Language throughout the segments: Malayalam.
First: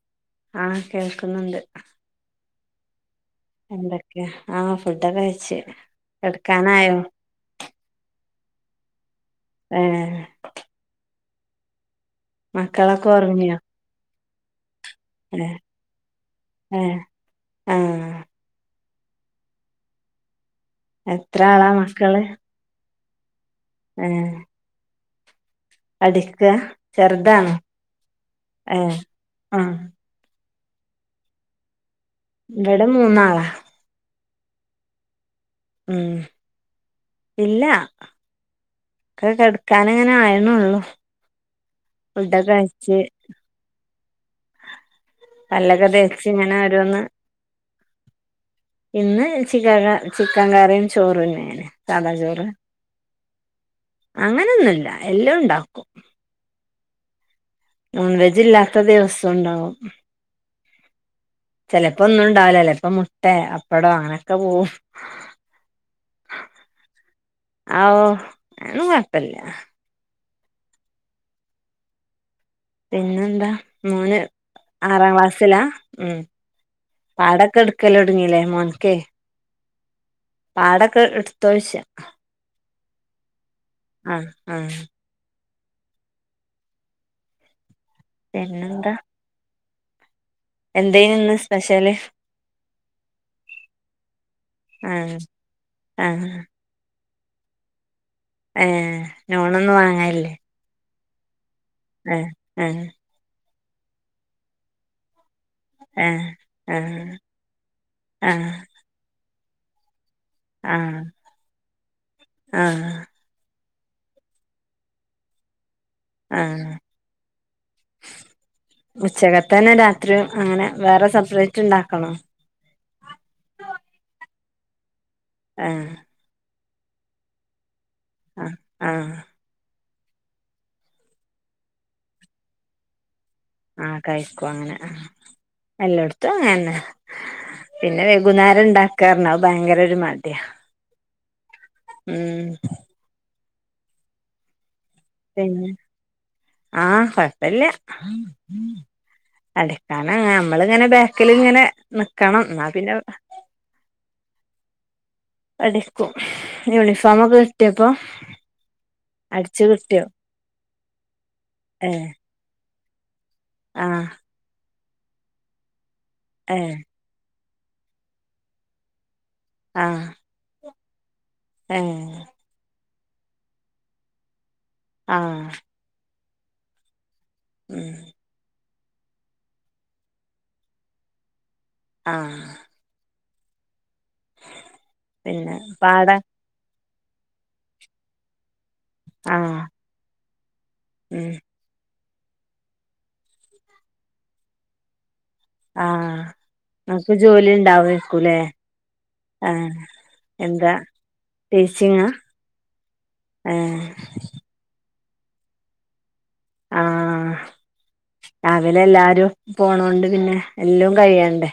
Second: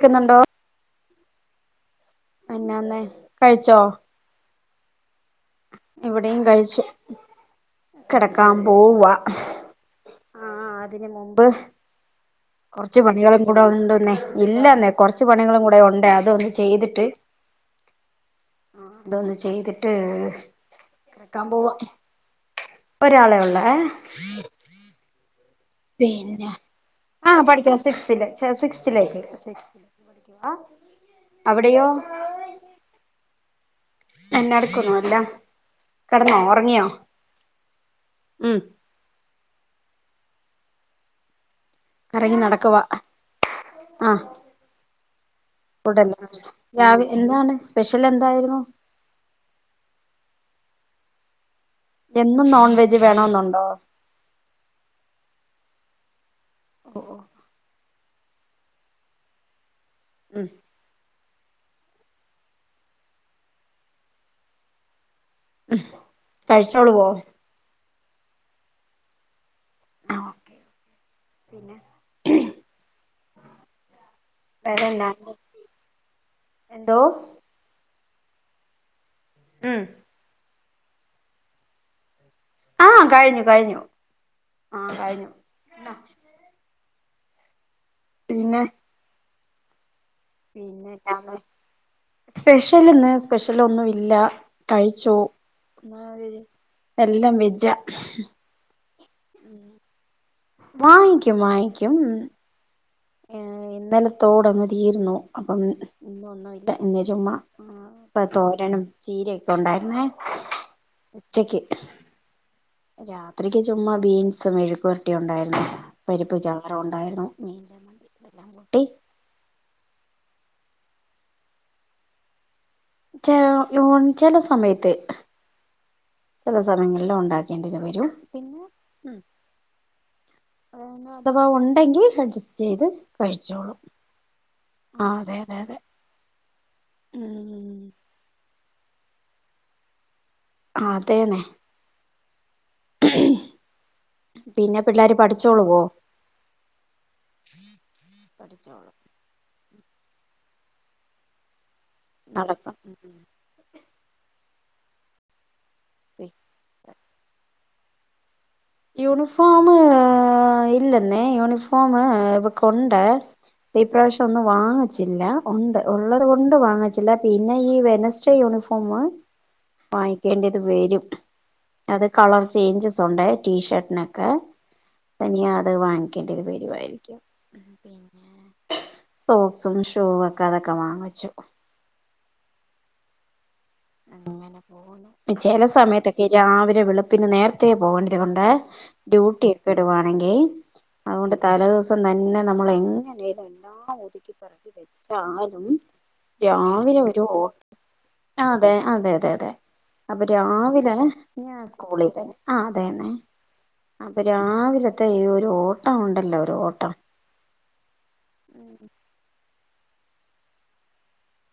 ക്കുന്നുണ്ടോ ആഹ് കേൾക്കുന്നുണ്ട് എന്നാന്നെ എന്തൊക്കെ ആഹ് ഫുഡൊക്കെ കഴി ഇവിടെയും കഴിച്ചു കിടക്ക കാൻപോവ ഏഹ് ദേ കുറച്ച് മക്കളൊക്കെ പണികളും ഒറങ്ങിയോ കൂടെ ഒണ്ടെന്നെ ഇല്ലന്ന് കുറച്ച് ഏഹ് പണികളും കൂടെ ഉണ്ട് അതൊന്ന് ഏഹ് ചെയ്തിട്ട് ആഹ് അതൊന്ന് ചെയ്തിട്ട് എത്ര കിടക്കാൻ ആളാ പോവാ മക്കള് ഒരാളെ ഉള്ളോ ആ ഏഹ് പിന്നെ പഠിക്കാ ആഹ് ചെറുതാണോ പഠിക്കണ് സിക്സ്തിൽ ചെ ഏഹ് സിക്സ്തിലേക്ക് സിക് ആഹ് ആ അവിടെയോ ഇവിടെ മൂന്നാളാ എന്നടുക്കുന്നു എല്ലാം ഉം കിടന്നോ ഉറങ്ങിയോ ഇല്ലാ ഉം കൈ കെടുക്കാന് അങ്ങനെ ആയിന്നുള്ളു ഫുഡൊക്കെ കഴിച്ച് ആ പല്ലൊക്കെ തേച്ച് ഇങ്ങനെ ഓരോന്ന് രാവി എന്താണ് സ്പെഷ്യൽ എന്തായിരുന്നു ഇന്ന് ചിക്ക ചിക്കൻ കറിയും ചോറുന്നെയാണ് സാദാ ചോറ് എന്നും നോൺ വെജ് വേണൊന്നുണ്ടോ അങ്ങനൊന്നുല്ല എല്ലാം ഉണ്ടാക്കും ഓഹ് നോൺ വെജ് ഇല്ലാത്ത ദിവസം ഉണ്ടാവും ഉം ചിലപ്പോ ഒന്നും ഉണ്ടാവില്ല ലപ്പം മുട്ട അപ്പടോ അങ്ങനൊക്കെ പോവും കഴിച്ചോളുവോ ആവോ ആന്നും കൊഴപ്പില്ല പിന്നെ പിന്നെന്താ മോന് വേറെന്നാ ആറാം ക്ലാസ്സിലാ ഉം എന്തോ പാഠമൊക്കെ എടുക്ക ല് തുടങ്ങിയില്ലേ മോനുക്കെ ഉം പാടൊക്കെ എടുത്തോശ ആ കഴിഞ്ഞു കഴിഞ്ഞു ആഹ് ആ കഴിഞ്ഞു [unintelligible] പിന്നെന്താ എന്തേനു ഇന്ന് പിന്നെന്താണ് സ്പെഷ്യല് സ്പെഷ്യലിന്ന് സ്പെഷ്യൽ ഒന്നും ഇല്ല കഴിച്ചോ ആഹ് ആഹ് [unintelligible] എല്ലാം വെജ്ജാ ഉം ലോണൊന്നും വാങ്ങാനില്ലേ വാങ്ങിക്കും വാ ആ ആ ഇന്നലത്തോടങ്ങ് തീർന്നു അപ്പം ആഹ് ഇന്നൊന്നുല്ല ഇന്ന് ആഹ് ചുമ്മാ ഇപ്പ ആഹ് തോരനും ചീരയും ഉണ്ടായിരുന്നേ ഉച്ചക്ക് ആ രാത്രിക്ക് ചുമ്മാ ബീൻസും മെഴുക്കു വരട്ടി ഉണ്ടായിരുന്നു പരിപ്പ് ആഹ് ചാറ് ഉണ്ടായിരുന്നു മീൻചമ്മന്തി ഇതെല്ലാം കൂട്ടി ഇത്രയും അങ്ങനെ വേറെ സപ്രെയിറ്റ് ഉണ്ടാക്കണോ ച ഓ ചില സമയത്ത് ആ ചില സമയങ്ങളിലും ഉണ്ടാക്കേണ്ടി വ ആഹ് പിന്നെ ആഹ് ഉം ആ അന്നാ അഥവാ ഉണ്ടെങ്കിൽ അഡ്ജസ്റ്റ് ചെയ്ത് കഴിച്ചോളും ആ കഴിക്കും അങ്ങനെ ആ അതെ അതെ അതെ എല്ലേടത്തും അങ്ങനെ തന്നെ ഉം പിന്നെ വൈകുന്നേ ഉണ്ടാക്ക പറഞ്ഞാ അത് ഭയങ്കര ഒരു മടിയാ ആ അതേന്നെ ഉം പിന്നെ പിള്ളേര് പിന്നെ പഠിച്ചോളുവോ ആ കൊഴപ്പല്ല പഠിച്ചോളും അതെ കാരണം ഞമ്മളിങ്ങനെ ബാക്കിലിങ്ങനെ നിക്കണം എന്നാ പിന്നെ [unintelligible] നടക്കും [unintelligible] കിട്ടയപ്പ യൂണിഫോമ് ഇല്ലെന്നെ യൂണിഫോമ് ഏഹ് കൊണ്ട് ആഹ് ഇപ്രാവശ്യം ഒന്നും വാങ്ങി ജില്ല ഒണ്ട് ഉള്ളത് കൊണ്ട് ഏഹ് വാങ്ങിച്ചില്ല പിന്നെ ഈ വെനസ്ഡേ യൂണിഫോമ് ആഹ് വായിക്കേണ്ടത് വെരും അത് ഏഹ് കളർ ചേഞ്ച്സ് തൊണ്ടായി ടിഷർട്ടനക്കെ പനിയാ ആഹ് അത് വാ [unintelligible] വരുവായിരിക്കും ഉ ഉം പിന്നെ സോക്ക്സും ഷൂവൊക്കെ അതൊക്കെ വാങ്ങച്ചു ആഹ അങ്ങനെ പോവുന്നു പിന്നെ ചെല പാട സമയത്തൊക്കെ രാവിലെ വെളു പിന്നെ നേരത്തെ പോകേണ്ട്യ കൊണ്ട് ഡ്യൂട്ടി ആഹ് ഒക്കെ ഇടുവാണെങ്കിൽ ഉം അത്കൊണ്ട് തലേ ദിവസം [unintelligible] നമ്മള് എങ്ങനേലും എല്ലാം ഒതുക്കി പറക്കി വെച്ച് ആഹ അനക്ക് ജോലിണ്ടാവേക്കുലെ ആ അതെ അതെ അതെതെതെ അപ്പൊ എന്താ രാവിലെ ഞാൻ ടീച്ചിങ്ങാ സ്കൂളിൽ ആ അതെന്നെ ഏഹ് അപ്പൊ രാവിലെ ത ഒരു ഓട്ടംണ്ട് ആഹ രാവിലെ എല്ലാരും പോണോണ്ട് പിന്നെ എല്ലും കയ്യണ്ടേ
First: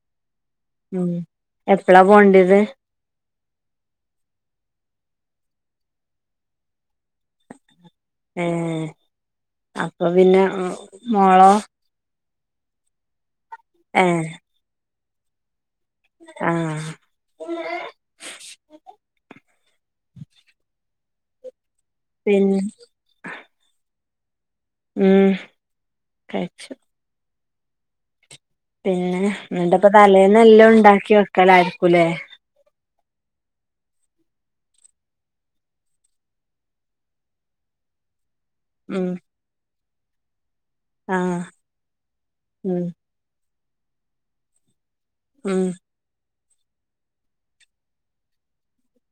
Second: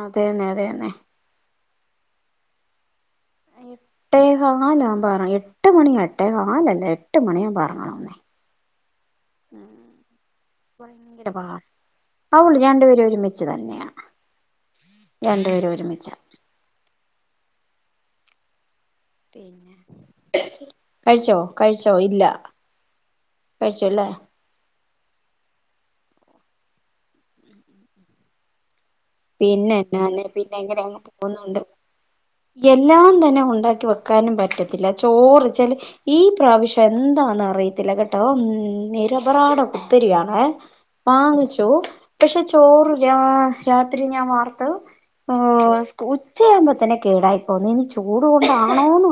അതെന്നെ അതെന്നെ എപ്പളാ പോണ്ട്യത് എട്ടേ കാലമ്പ ഏറ എട്ട് മണി എട്ടേ കാലല്ലേ എട്ട് മണിയമ്പ ഇറങ്ങണം ഏഹ് അപ്പൊ പിന്നെ മോളോ ആഹ് ഉള്ളൂ രണ്ടുപേരെ ഒരുമി ച്ച് തന്നെയ രണ്ടു പേരെ ഒരുമി ആ കഴിച്ചോ? കഴിച്ചോ ഇല്ല പിന്നെ കഴിച്ചുല്ലേ? ഉം കഴിച്ചു പിന്നെ പിന്നെ എന്നിട്ടപ്പ എന്നാന്ന് പിന്നെ തലേന്നെല്ലാം എങ്ങനെ അങ്ങ് ഉണ്ടാക്കി വെക്കലാരിക്കുല്ലെ ന്നെ ഉണ്ടാക്കി വെക്കാനും പറ്റത്തില്ല ചോറിച്ചാല് ഈ പ്രാവിശ്യം എന്താന്നറിയത്തില്ല കേട്ടോ ഉം ഉം നിരപറാടോ ത്തിരിയാണെ ആഹ് വാങ്ങിച്ചു പക്ഷെ ഉം ചോറ് രാ രാത്രി ഞാൻ വാർത്ത് ഓ ഉം സ്കൂ ചെയ്യുമ്പോ തന്നെ കേടായി പോന്നു ഇനി ചൂട് കൊണ്ടാ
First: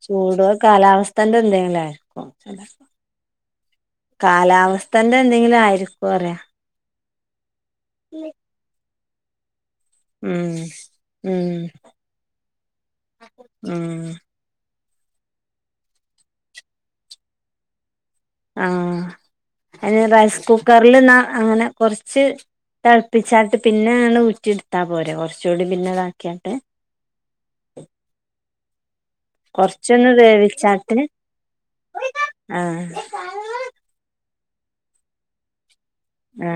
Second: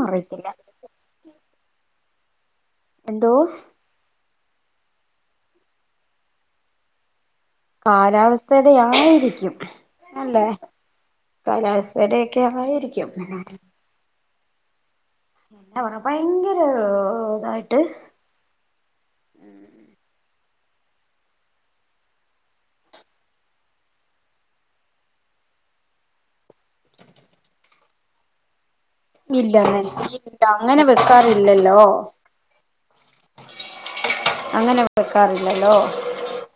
ചൂടോ കാലാവസ്ഥന്റെ എന്തെങ്കിലാ രിക്കു അല്ലെ എന്തോ കാലാവസ്ഥന്റെ എന്തെങ്കിലും ആയിരിക്കു പറയ കാലാവസ്തെടെയായി രിക്കും. അല്ലേ ഉം ഉം കാലാവസ്ഥേടെക്കെ ആയിരിക്കും. ഉം എന്നാ പറയുന്നേ ഭയങ്കര ഇതായിട്ട് ആ അതിന് റൈസ് കു കുക്കറിലെന്ന അങ്ങനെ കുറച്ച് തിളപ്പിച്ചാറീട്ട് പിന്നെ അങ്ങട്ട് ഊറ്റി എടുത്താൽ പോരെ കുറച്ചുകൂടി പിന്നെതാക്കിയാട്ട്. ഇല്ലന്നെ കൊറച്ചൊന്ന് ഇല്ല അങ്ങനെ വേവിച്ചാട്ട് വെക്കാറില്ലല്ലോ. ആഹ് അങ്ങനെ വെക്കാറില്ലല്ലോ ആ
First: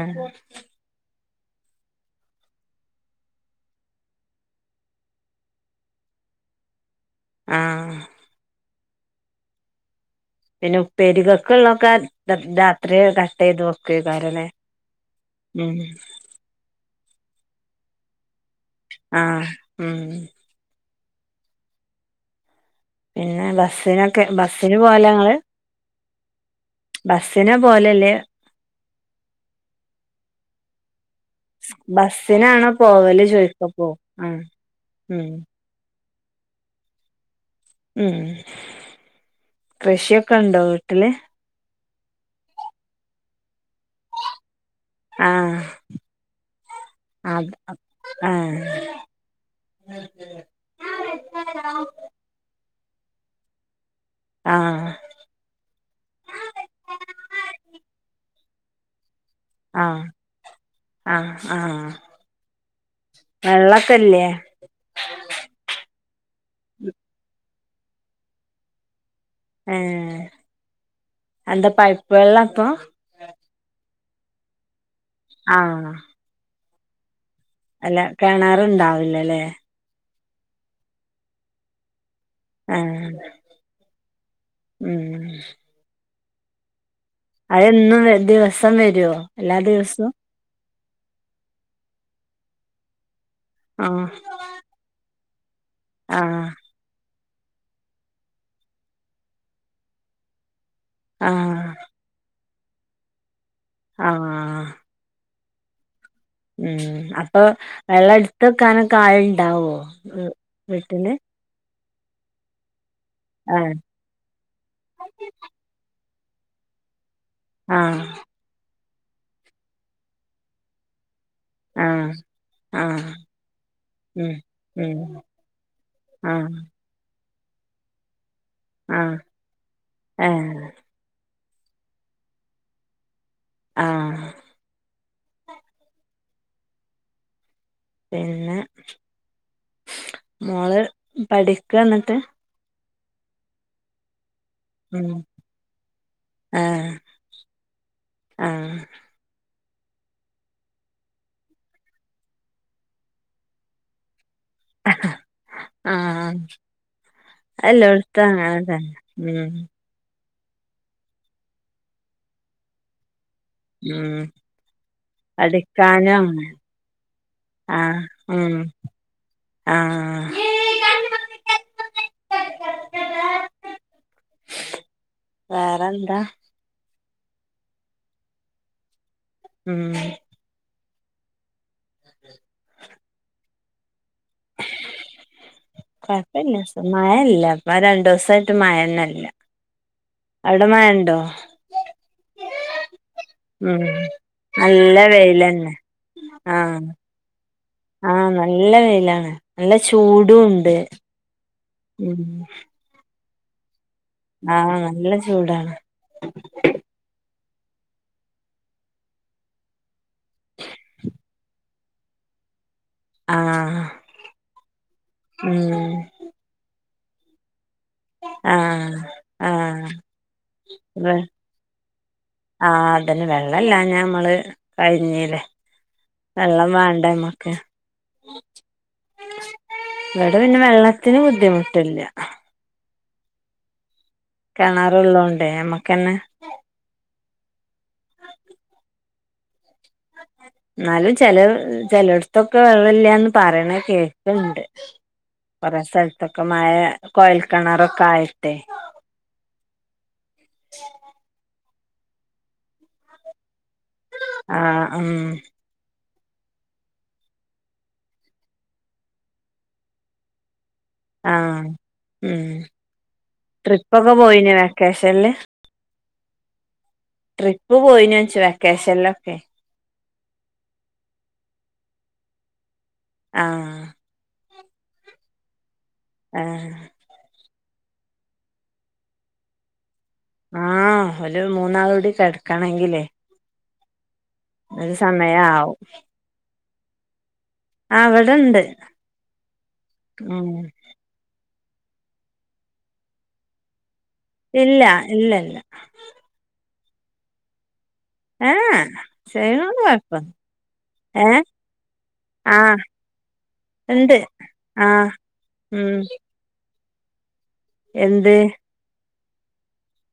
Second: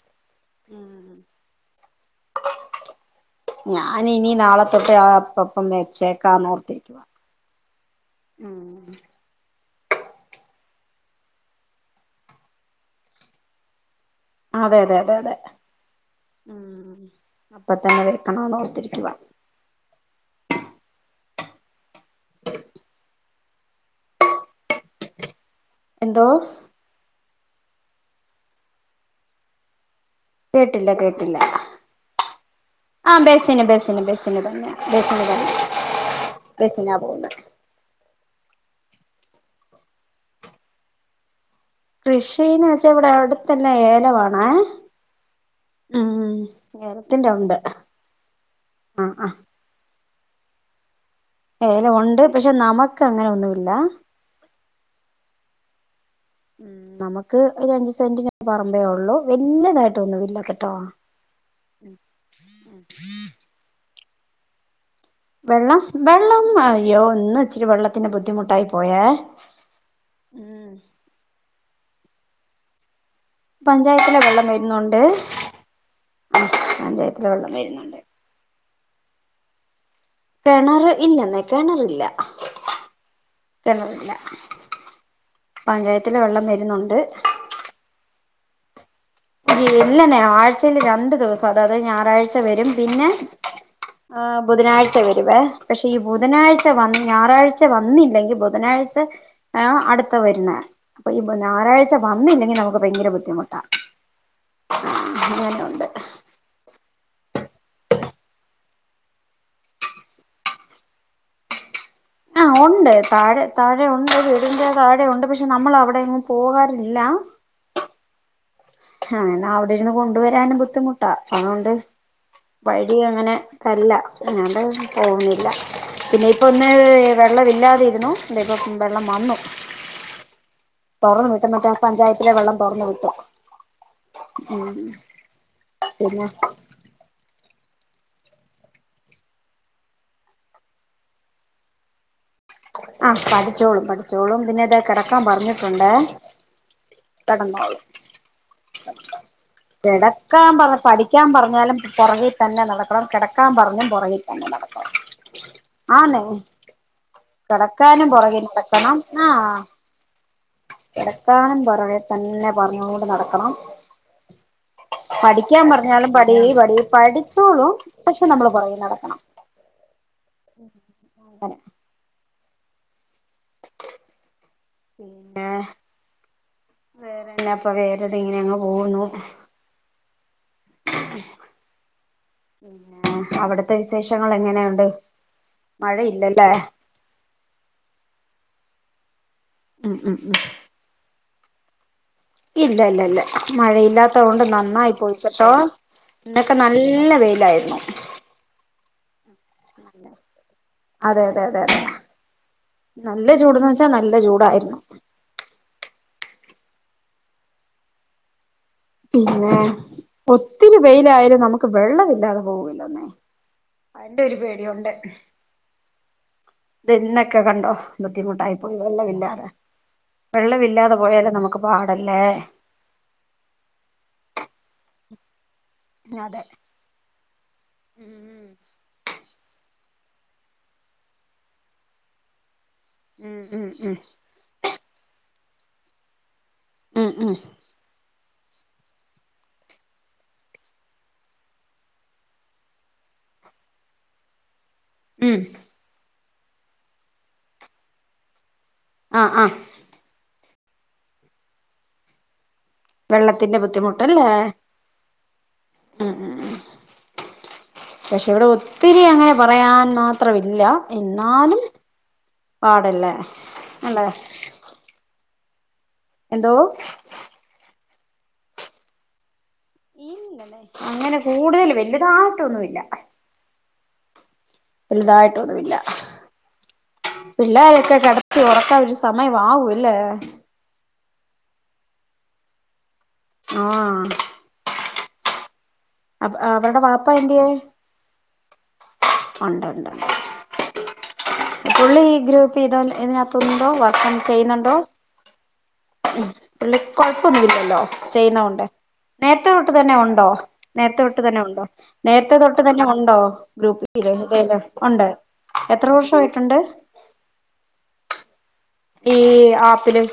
ഞാൻ ഇനി നാളെ തൊട്ട് അപ്പപ്പം വെച്ചേക്കാനോർത്തിരിക്കുവ. ആഹ് ഉം പിന്നെ ഉപ്പേരികക്കുള്ളോക്കെ ര രാത്രി കട്ട് ചെയ്ത് വെക്ക് അതെ അതെ അതെ അതെ ഉം അപ്പത്തന്നെ വെ ആ ഉം [unintelligible] പിന്നെ ബസ്സിനൊക്കെ ബസ് ന് പോകാലൊങ്ങള് എന്തോ ബസിനെ പോലെല്ലേ കേട്ടില്ല കേ ബസ്സിനാണോ ആഹ് പോവല് ബസിന് ചോയിക്കപ്പോ ബസിന് ആഹ് ബസിന് തന്നെ ബസിന് ഉം തന്നെ ബസിനാ പോകുന്ന ഉം കൃഷിയൊക്കെ ഉണ്ടോ വീട്ടില് കൃഷിന്ന് വെച്ചാ ഇവിടെവിടെ ത്തെല്ല ഏലംആണേ ആഹ് ഉം ഉം ഏലത്തിന്റെ അത് ഉണ്ട് ആഹ് ആഹ് [inaudible] ഏലം ഒണ്ട് പക്ഷെ നമു ക്കങ്ങനെ ഒന്നുല്ല ആഹ് ഉം നമുക്ക് ഒരു അഞ്ചു സെന്റിന് പറമ്പേയുള്ളൂ വല്ല്യതായിട്ട് ആഹ് ഒന്നുമില്ല കേട്ടോ ആഹ് ആഹ് ക്കെല്ലേ വെള്ളം വെള്ളം അയ്യോ ഇന്ന ഇച്ചിരി വെള്ളത്തിന്റെ ബുദ്ധിമുട്ടായി പോയേ ഏ ഉം എന്ത പൈപ്പ് വെള്ളാ അപ്പൊ പഞ്ചായത്തിലെ വെള്ളം വരുന്നുണ്ട് ആഹ് അതെ അല്ല കെണറുണ്ടാവില്ലേ വില്ലേ കെണറ് ഇല്ലെന്നെ കെണറില്ല ഏ ഉം ത്തിൽ വെള്ളം വരുന്നുണ്ട് അതു എന്നും ദിവസം വ ഇല്ലന്നെ ആഴ്ചയിൽ രണ്ടു ദിവസം അതായത് ഞായറാഴ്ച വരും പിന്നെ ആഹ് ബുധനാഴ്ച വരും വേ പക്ഷെ ഈ ആഹ് ബുധനാഴ്ച വന്ന ഞായറാഴ്ച വന്നില്ലെങ്കി ബുധനാഴ്ച ആ അടുത്ത വരുന്ന അപ്പൊ ഇ ആഹ് ഞായറാഴ്ച വന്നില്ലെങ്കിൽ നമു പ്പ ഭയങ്കര ബുദ്ധിമുട്ടാ ആ ഉണ്ട് [inaudible] ഉം അപ്പൊ വെള്ളം എട്ത്ത് വെ ക്കാനൊക്കെ ആളുണ്ടാവോ വീട്ടിൽ ആഹ് ഉണ്ട് താഴെ ആഹ് താഴെയുണ്ട് വീടിൻ്റെ താഴെയുണ്ട് പക്ഷെ നമ്മൾ അവിടെയങ്ങും പോകാറില്ല ആഹ ആഹ എന്ന അവിടെ ഇരുന്ന് കൊണ്ടുവരാനും ബുദ്ധിമുട്ടാ അതുകൊണ്ട് ആഹ് വഴിയ ആഹ് അങ്ങനെ തല്ല ഉം ഉം [unintelligible] ന്നില്ല പിന്നെ ഇപ്പ ആഹ് ഇന്നേ വരേ വെള്ളമില്ലാതിരുന്നു ന്തേ ഇപ്പം വെള്ളം ആഹ് വന്നു ഏഹ് തുറന്ന് ഇപ്പം മറ്റേ ആ പഞ്ചായത്തിലെ വെള്ളം തൊറന്നു വിട്ടു ആഹ് ഉം പിന്നെ പിന്നെ മോള് പഠിക്കന്നിട്ട് ആ പഠിച്ചോളും പഠിച്ചോളും പിന്നെ ദേ ഉം കെടക്കാൻ പറഞ്ഞിട്ടുണ്ടേ ആഹ് കെടന്നോളും ആഹ് കെടക്കാൻ പറഞ്ഞ് പഠിക്കാൻ പറഞ്ഞാലും പുറകെ തന്നെ നടക്കണം കിടക്കാൻ പറഞ്ഞും പൊറകിൽ [inaudible] ആന്നേ ആഹ് കിടക്കാനും എല്ലോടത്തും പുറകേ അങ്ങനെ നടക്കണം തന്നെ ആ ഉം കെടക്കാനും പൊറകെ തന്നെ പറഞ്ഞോണ്ട് നട ഉം ണംപഠിക്കാൻ പറഞ്ഞാലും പഠിക്കാനും പടി അങ്ങനെ പടി പഠിച്ചോളൂ ആഹ് പക്ഷെ നമ്മള് ഉം പുറകെ നടക്കണം ആഹ് ങ്ങനെ വേറെന്താ വേറെന്ന അപ്പൊ വേര്‌തെ ഇങ്ങനെ അങ്ങ്പോകുന്നു ഉം എന്താ വിശേഷം മഴയില്ലല്ലേ കുഴപ്പില്ല മഴല്ല രണ്ടോസം റ്റ് മഴനെല്ല ഉം ഉം ഉം അടമയണ്ടോ ഇല്ല ഇല്ല ഇല്ല ഉം മഴയില്ലാത്ത കൊണ്ട് നന്നായി നല്ല പോയിക്കട്ടോ വെയിലന്നെ ഇന്നൊക്കെ നല്ല വെയിലായിരുന്നു ആഹ നല്ല വെയിലാണ് നല്ല ചൂടുണ്ട് അതെ അതെ അതെ അതെ ഉണ്ട് നല്ല ചൂട്ന്ന് വെച്ചാ നല്ല ആ ചൂടായിരുന്നു നല്ല ചൂടാണ് [inaudible] പിന്നെ ഒത്തിരി വെയിലായാലും നമുക്ക് വെള്ള വില്ലാതെ പോവില്ലെന്നേ ആഹ് അയ്ന്റ ഒരു പേടിയുണ്ട് ഉം ദെ ഇന്നൊക്കെ കണ്ടോ ആ ബുദ്ധിമുട്ടായി പോയി വെള്ളമില്ലാതെ ആ വെള്ളമില്ലാതെ അതെ പോയാല് നമുക്ക് പാടല്ലേ ആ അതെന്നെ വെള്ളെല്ലാഞ മ്മള് കഴിഞ്ഞി ലെ അതെ വെള്ളം വേണ്ടെമ്മക്ക് ഇവിടെ പിന്നെ വെള്ളത്തിന് ബുദ്ധിമുട്ടില്ല ഉം ഉം ഉം കെണറുള്ളോണ്ടെ നമ്മക്കെന്നെ ഉം ഉം ന്നാലും ചെലേ ചെലോട്ത്തൊക്കെ വെള്ളല്ലാന്ന് പറേണെ കേക്ക്ണ്ട് ഉം കൊറേ സ്ഥൽ ത്തൊക്കെ മയ കൊയൽ കെണറൊക്കെ ആയിട്ടെ ആ ആ വെള്ളത്തിന്റെ ബു ആ ഉം ഉം ഉം ഉം പക്ഷെ ഇവിടെ ഒത്തിരി അങ്ങനെ പറയാൻ മാത്രമില്ല ആ എന്നാലും മ് പാടല്ലേ അല്ലെ ട്രിപ്പൊക്കെ പോയിനോ വെക്കേഷൻല് എന്തോ ട്രിപ്പ് പോയിനോച്ചെ വെക്കേഷനിലൊക്കെ ന്നില്ലല്ലേ അങ്ങനെ കൂടുതൽ വലുതായിട്ടൊന്നുമില്ല ആഹ് വലുതായിട്ടൊന്നുമില്ല ആ പിള്ളേരൊക്കെ കെടത്തി ഉറക്കാൻ ഒരു സമയംമാവുംല്ലേ ആ ഓല് മൂന്നാളൂടി കെടക്കണെങ്കിലെ ആ അത് സമയാവും അപ് അവരുടെ വാപ്പ എന്ത്യേ അവട്ണ്ട് ഉണ്ട് ഉണ്ട് ആ പുള്ളി ഈ ഗ്രൂപ്പ് ഇത ഇതിനകത്തണ്ടോ വ ഇല്ല ഇല്ലല്ല മ് പുള്ളികൊഴപ്പൊന്നുല്ലലോ ചെയ്യുന്നോണ്ടെ ഏഹ് നേരത്തെ തൊട്ട് ചെയ്യണോണ്ട് തന്നെ ഒണ്ടോ കൊഴപ്പൊന്നു നേരത്തെ തൊട്ട് തന്നെ ഏഹ് ഒണ്ടോ നേരത്തെ തൊട്ട് ആഹ് തന്നെ ഒണ്ടോ ഇണ്ട് ഗ്രൂപ്പില് ഉണ്ട് ആഹ് എത്ര ഉം വർഷ ആയിട്ടുണ്ട് എന്തെ ഈ ആപ്പില്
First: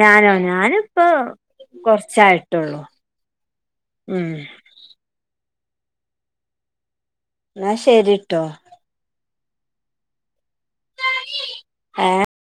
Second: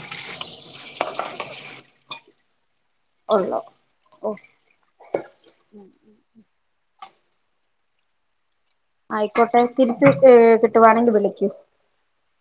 ഞാനോ ഞാനിപ്പോ കൊറ്ച്ച് ഉച്ചായിട്ടൊള്ളൂ ഒള്ളോ ഓ. ഉം ഉം ഉം. ന്നാ ശരിട്ടോ. ആയിക്കോട്ടെ തിരിച്ച് ഏത് ന്നട്ട് വാണെങ്കി വിളിക്ക്.